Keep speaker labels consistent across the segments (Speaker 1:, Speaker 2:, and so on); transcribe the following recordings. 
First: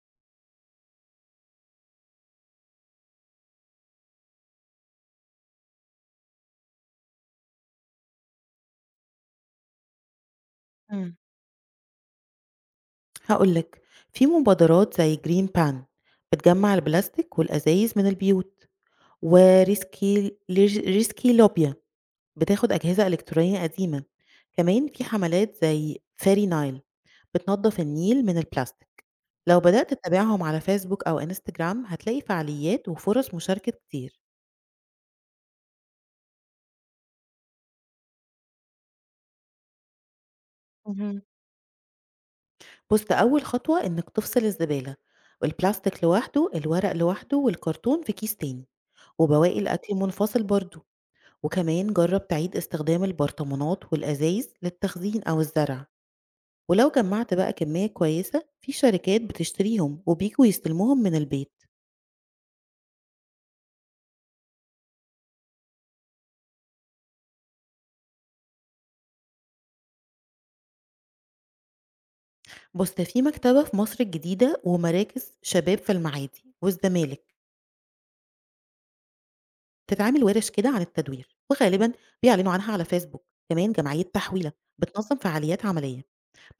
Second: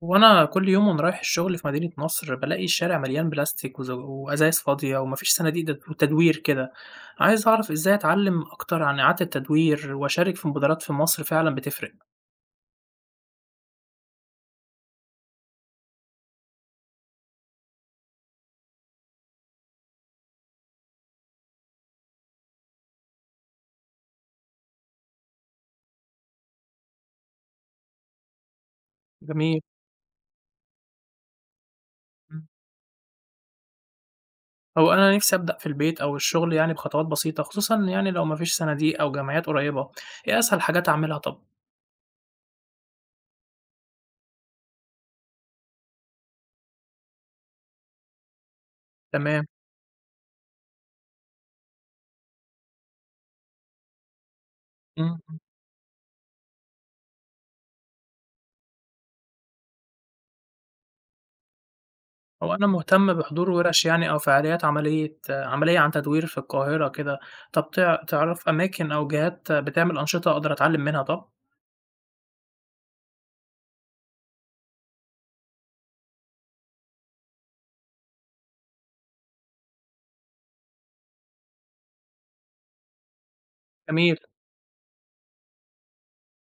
Speaker 1: وانا كل يوم وانا رايح الشغل في مدينة نصر بلاقي الشارع مليان بلاستيك وازايز فاضية ومفيش صناديق وتدوير كده. عايز اعرف ازاي اتعلم اكتر عن اعادة التدوير واشارك في مبادرات في
Speaker 2: إمم،
Speaker 1: مصر فعلا بتفرق.
Speaker 2: هاقول لك، في مبادرات زي Green Pan بتجمّع البلاستيك والأزايز من البيوت، وRescil لج Rescylopia بتاخد أجهزة إلكترونية قديمة، كمان في حملات زي Fairy Nile بتنضف النيل من البلاستيك.
Speaker 1: جميل.
Speaker 2: لو بدأت تتابعهم على فيسبوك أو إنستجرام هتلاقي
Speaker 1: مم.
Speaker 2: فعاليات وفرص مشاركة كتير.
Speaker 1: هو انا نفسي ابدا في البيت او الشغل يعني بخطوات بسيطة خصوصا يعني لو مفيش صناديق او جمعيات قريبة. ايه اسهل حاجات اعملها
Speaker 2: اهم.
Speaker 1: طب؟
Speaker 2: بُص، أول خطوة إنك تفصل الزبالة، البلاستيك لوحده، الورق لوحده، والكرتون في كيس تاني،
Speaker 1: تمام.
Speaker 2: وبواقي الأكل منفصل برضه. وكمان جرب تعيد استخدام البرطمانات والأزايز للتخزين أو
Speaker 1: مم.
Speaker 2: الزرع. ولو جمعت بقى كمية كويسة في شركات بتشتريهم وبيجوا يستلموهم من البيت.
Speaker 1: هو أنا مهتم بحضور ورش يعني أو فعاليات عملية عن تدوير في القاهرة كده، طب تعرف أماكن أو جهات بتعمل أنشطة أقدر أتعلم منها طب؟
Speaker 2: بص، ده في مكتبة في مصر الجديدة ومراكز شباب في المعادي والزمالك بتتعامل ورش كده عن التدوير، وغالبا بيعلنوا عنها على فيسبوك. كمان جمعية
Speaker 1: جميل.
Speaker 2: تحويلة بتنظم فعاليات عملية.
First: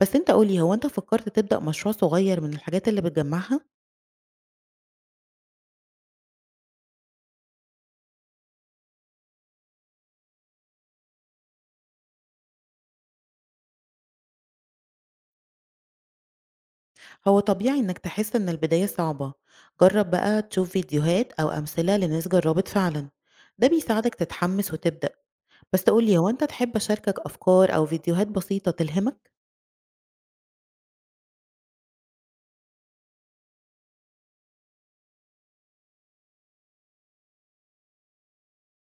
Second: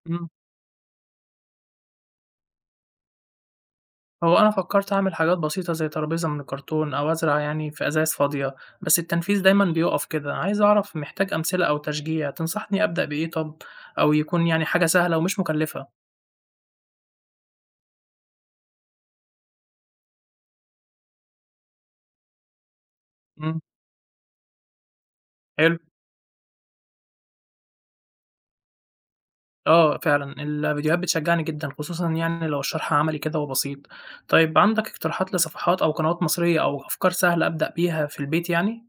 Speaker 2: بس
Speaker 1: إمم.
Speaker 2: انت قولي، هو انت فكرت تبدأ مشروع صغير من الحاجات اللي بتجمعها؟
Speaker 1: هو أنا فكرت أعمل حاجات بسيطة زي ترابيزة من الكرتون أو أزرع يعني في أزايز فاضية، بس التنفيذ دايمًا بيُقف كده، عايز أعرف محتاج أمثلة أو تشجيع، تنصحني أبدأ بإيه طب؟ أو يكون يعني حاجة سهلة ومش مكلفة؟
Speaker 2: هو طبيعي إنك تحس إن البداية صعبة. جرب بقى تشوف فيديوهات أو أمثلة لناس جربت فعلا،
Speaker 1: إمم.
Speaker 2: ده بيساعدك تتحمس وتبدأ.
Speaker 1: حلو.
Speaker 2: بس تقولي، هو أنت تحب أشاركك أفكار أو فيديوهات بسيطة تلهمك؟
Speaker 1: آه فعلًا، الفيديوهات بتشجّعني جدًا، خصوصًا يعني لو الشرح عملي كده وبسيط. طيب عندك اقتراحات لصفحات أو قنوات مصرية أو أفكار سهلة أبدأ بيها في البيت يعني؟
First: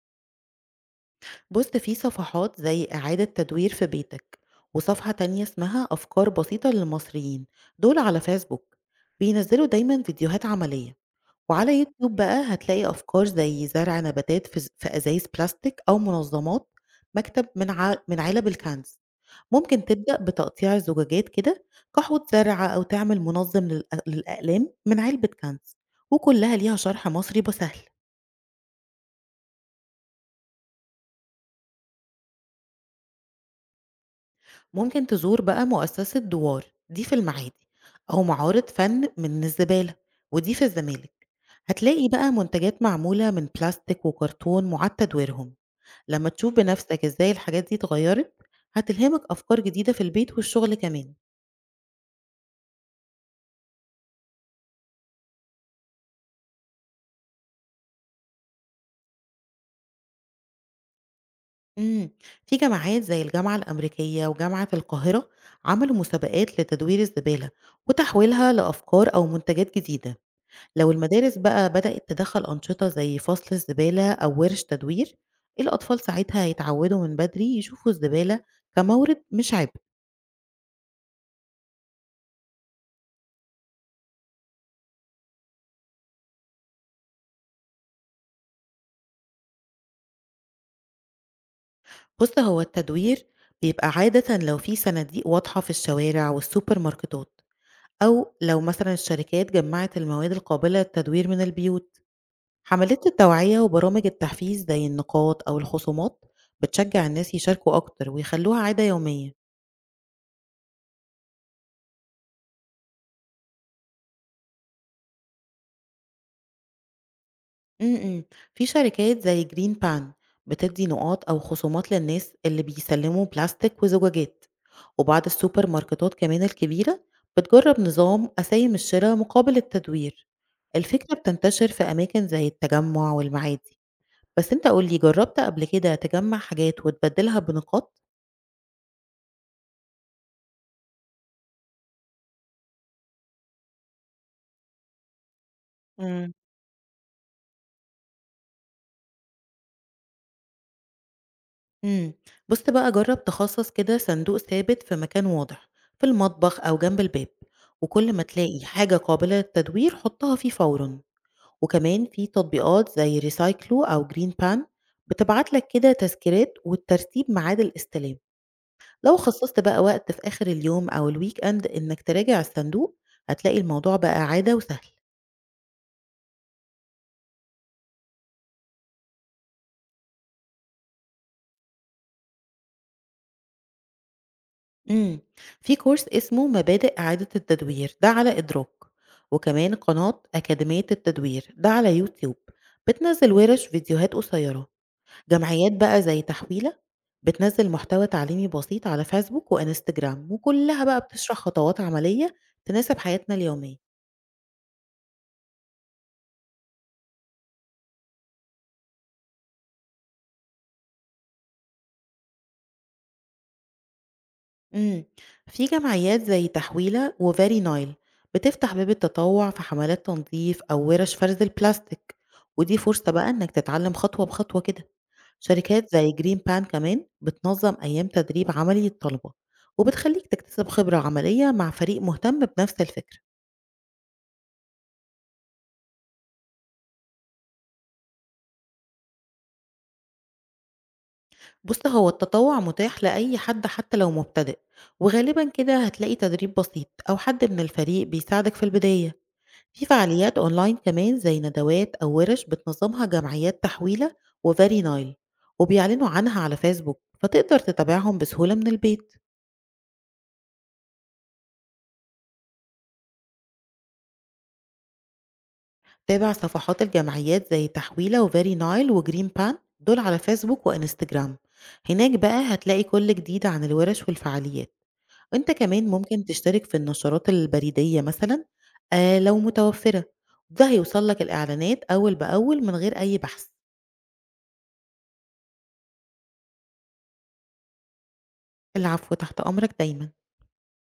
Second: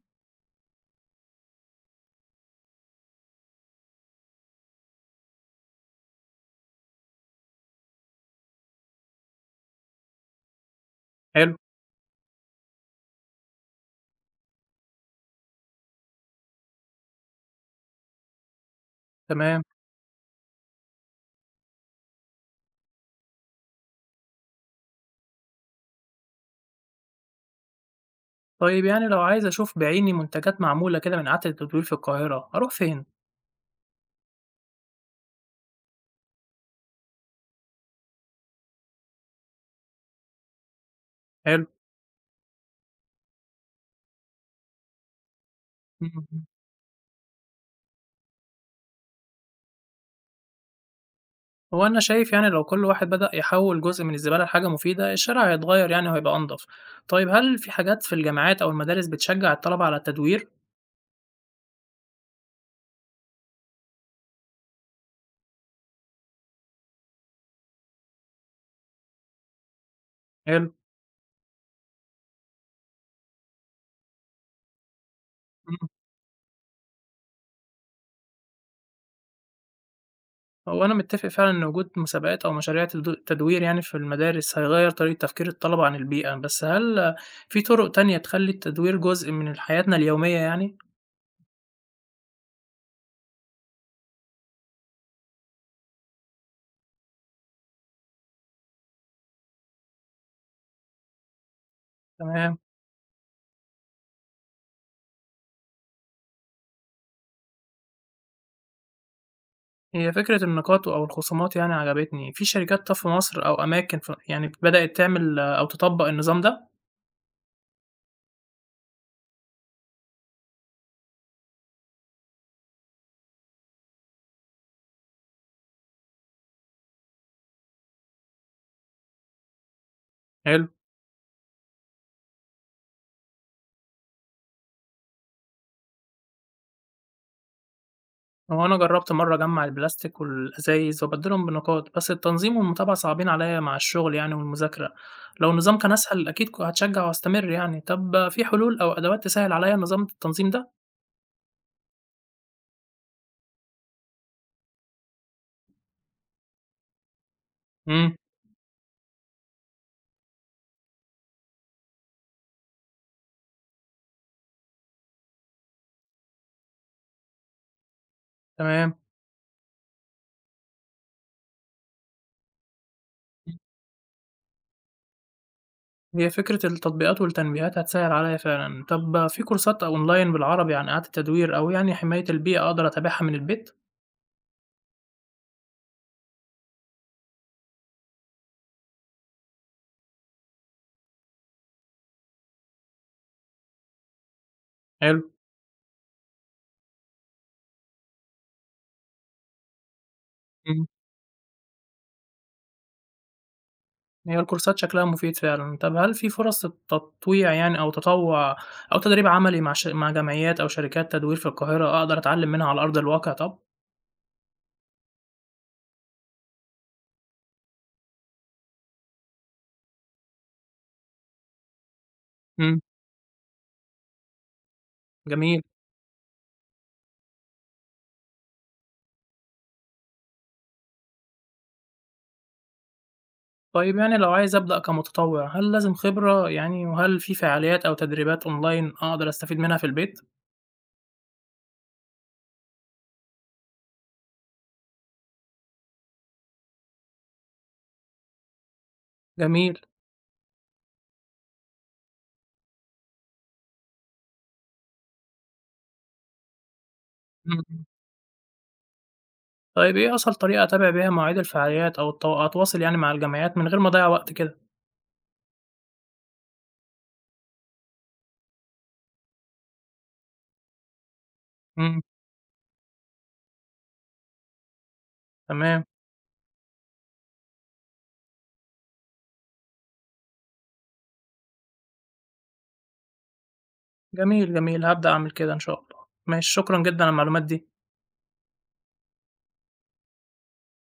Speaker 2: بص، في صفحات زي إعادة تدوير في بيتك وصفحة تانية اسمها أفكار بسيطة للمصريين. دول على فيسبوك بينزلوا دايما فيديوهات عملية.
Speaker 1: حلو.
Speaker 2: وعلى يوتيوب بقى هتلاقي أفكار زي زرع نباتات في أزايز بلاستيك أو منظمات مكتب من علب الكنز.
Speaker 1: تمام.
Speaker 2: ممكن تبدأ بتقطيع الزجاجات كده كحوض زرع، أو تعمل منظم للأقلام من علبة كنز، وكلها ليها شرح مصري بسهل.
Speaker 1: طيب يعني لو عايز أشوف بعيني منتجات معمولة كده من إعادة التدوير في القاهرة، أروح فين؟
Speaker 2: ممكن تزور بقى مؤسسة دوار دي في المعادي، أو معارض فن من الزبالة ودي في الزمالك.
Speaker 1: حلو.
Speaker 2: هتلاقي بقى منتجات معمولة من بلاستيك وكرتون معاد تدويرهم.
Speaker 1: إمم،
Speaker 2: لما
Speaker 1: إمم.
Speaker 2: تشوف بنفسك ازاي الحاجات دي اتغيرت هتلهمك أفكار جديدة في البيت والشغل كمان.
Speaker 1: هو أنا شايف يعني لو كل واحد بدأ يحوّل جزء من الزبالة لحاجة مفيدة، الشارع هيتغيّر يعني وهيبقى أنضف. طيب هل في حاجات في الجامعات أو المدارس بتشجّع الطلبة على التدوير؟
Speaker 2: إمم، في جماعات زي الجامعة الأمريكية وجامعة القاهرة عملوا مسابقات لتدوير الزبالة وتحويلها لأفكار أو منتجات جديدة.
Speaker 1: حلو.
Speaker 2: لو المدارس بقى بدأت تدخّل أنشطة زي فصل الزبالة أو ورش تدوير،
Speaker 1: إمم.
Speaker 2: الأطفال ساعتها هيتعودوا من بدري يشوفوا الزبالة كمورد مش عبء.
Speaker 1: هو أنا متّفق فعلًا إن وجود مسابقات أو مشاريع تدوير يعني في المدارس هيغيّر طريقة تفكير الطلبة عن البيئة، بس هل في طرق تانية تخلّي التدوير جزء من حياتنا اليومية يعني؟
Speaker 2: بُص، هو التدوير بيبقى عادةً لو في صناديق واضحة في الشوارع والسوبر ماركتات، أو لو مثلًا الشركات جمّعت المواد القابلة للتدوير من البيوت.
Speaker 1: تمام.
Speaker 2: حملات التوعية وبرامج التحفيز زي النقاط أو الخصومات بتشجع الناس يشاركوا أكتر ويخلوها عادة يومية.
Speaker 1: هي فكرة النقاط أو الخصومات يعني عجبتني، في شركات طَب في مصر أو أماكن يعني بدأت تعمل أو تطبّق النظام ده؟
Speaker 2: م-م. في شركات زي جرين بان بتدي نقاط أو خصومات للناس اللي بيسلموا بلاستيك وزجاجات. وبعض السوبر ماركتات كمان الكبيرة بتجرب نظام أسايم الشراء مقابل التدوير.
Speaker 1: حلو.
Speaker 2: الفكرة بتنتشر في أماكن زي التجمع والمعادي. بس انت قولي، جربت قبل كده تجمع حاجات وتبدلها بنقاط؟
Speaker 1: هو أنا جرّبت مرّة أجمّع البلاستيك والأزايز وأبدّلهم بنقاط، بس التنظيم والمتابعة صعبين عليّا مع الشغل يعني والمذاكرة، لو النظام كان أسهل
Speaker 2: مم.
Speaker 1: أكيد هاتشجّع وأستمر يعني، طَب في حلول أو أدوات تسهّل عليّا نظام التنظيم ده؟
Speaker 2: إمم. بُص بقى، جرّب تخصّص كده صندوق ثابت في مكان واضح، في المطبخ أو جنب الباب، وكل
Speaker 1: إمم.
Speaker 2: ما تلاقي حاجة قابلة للتدوير حُطّها فيه فورًا. وكمان في تطبيقات زي ريسايكلو أو جرين بان بتبعت لك كده تذكيرات وترتيب ميعاد الاستلام.
Speaker 1: تمام.
Speaker 2: لو خصّصت بقى وقت في آخر اليوم أو الweekend إنك تراجع الصندوق هتلاقي الموضوع بقى عادة وسهل.
Speaker 1: هي فكرة التطبيقات والتنبيهات هتسهّل عليّا فعلًا، طَب في كورسات أونلاين بالعربي عن إعادة تدوير أو يعني حماية البيئة أقدر أتابعها من البيت؟
Speaker 2: إمم، في كورس اسمه مبادئ إعادة التدوير ده على إدراك، وكمان قناة أكاديمية التدوير ده على يوتيوب، بتنزّل ورش فيديوهات قصيرة.
Speaker 1: حلو.
Speaker 2: جمعيات بقى زي تحويلة بتنزّل محتوى تعليمي بسيط على فيسبوك وإنستجرام، وكلّها
Speaker 1: إمم.
Speaker 2: بقى بتشرح خطوات عملية تناسب حياتنا اليومية.
Speaker 1: هي الكورسات شكلها مفيد فعلًا. طب هل في فرص التطويع يعني أو تطوع أو تدريب عملي مع جمعيات أو شركات تدوير في القاهرة أقدر أتعلم منها على أرض الواقع طب؟
Speaker 2: إمم، في جمعيات زي تحويلة وFairy Nile بتفتح باب التطوع في حملات تنضيف أو ورش فرز البلاستيك، ودي
Speaker 1: إمم.
Speaker 2: فرصة بقى إنك تتعلم خطوة بخطوة كده.
Speaker 1: جميل.
Speaker 2: شركات زي جرين بان كمان بتنظم أيام تدريب عملي للطلبة، وبتخليك تكتسب خبرة عملية مع فريق مهتم بنفس الفكرة.
Speaker 1: طيب يعني لو عايز أبدأ كمتطوع، هل لازم خبرة يعني وهل في فعاليات أو تدريبات أونلاين أقدر أستفيد منها في البيت؟
Speaker 2: بص، هو التطوع متاح لأي حد حتى لو مبتدئ، وغالبا كده هتلاقي تدريب بسيط أو حد من الفريق بيساعدك في البداية.
Speaker 1: جميل.
Speaker 2: في فعاليات أونلاين كمان زي ندوات أو ورش بتنظمها جمعيات تحويلة وفاري نايل، وبيعلنوا عنها على فيسبوك
Speaker 1: إمم،
Speaker 2: فتقدر
Speaker 1: إمم.
Speaker 2: تتابعهم بسهولة من البيت.
Speaker 1: طيب إيه أسهل طريقة أتابع بيها مواعيد الفعاليات أو أتواصل يعني مع الجمعيات من غير ما أضيّع وقت كده؟
Speaker 2: تابع صفحات الجمعيات زي تحويلة وفيري نايل وجرين بان دول على فيسبوك وانستجرام.
Speaker 1: إمم.
Speaker 2: هناك بقى هتلاقي كل جديد عن الورش والفعاليات. انت
Speaker 1: تمام.
Speaker 2: كمان ممكن تشترك في النشرات البريدية مثلا، آه لو متوفرة، ده هيوصل لك الإعلانات أول بأول من غير أي بحث.
Speaker 1: جميل، جميل، هابدأ أعمل كده إن شاء الله. ماشي، شكرًا جدًا على المعلومات دي.
Speaker 2: العفو، تحت أمرك دايما.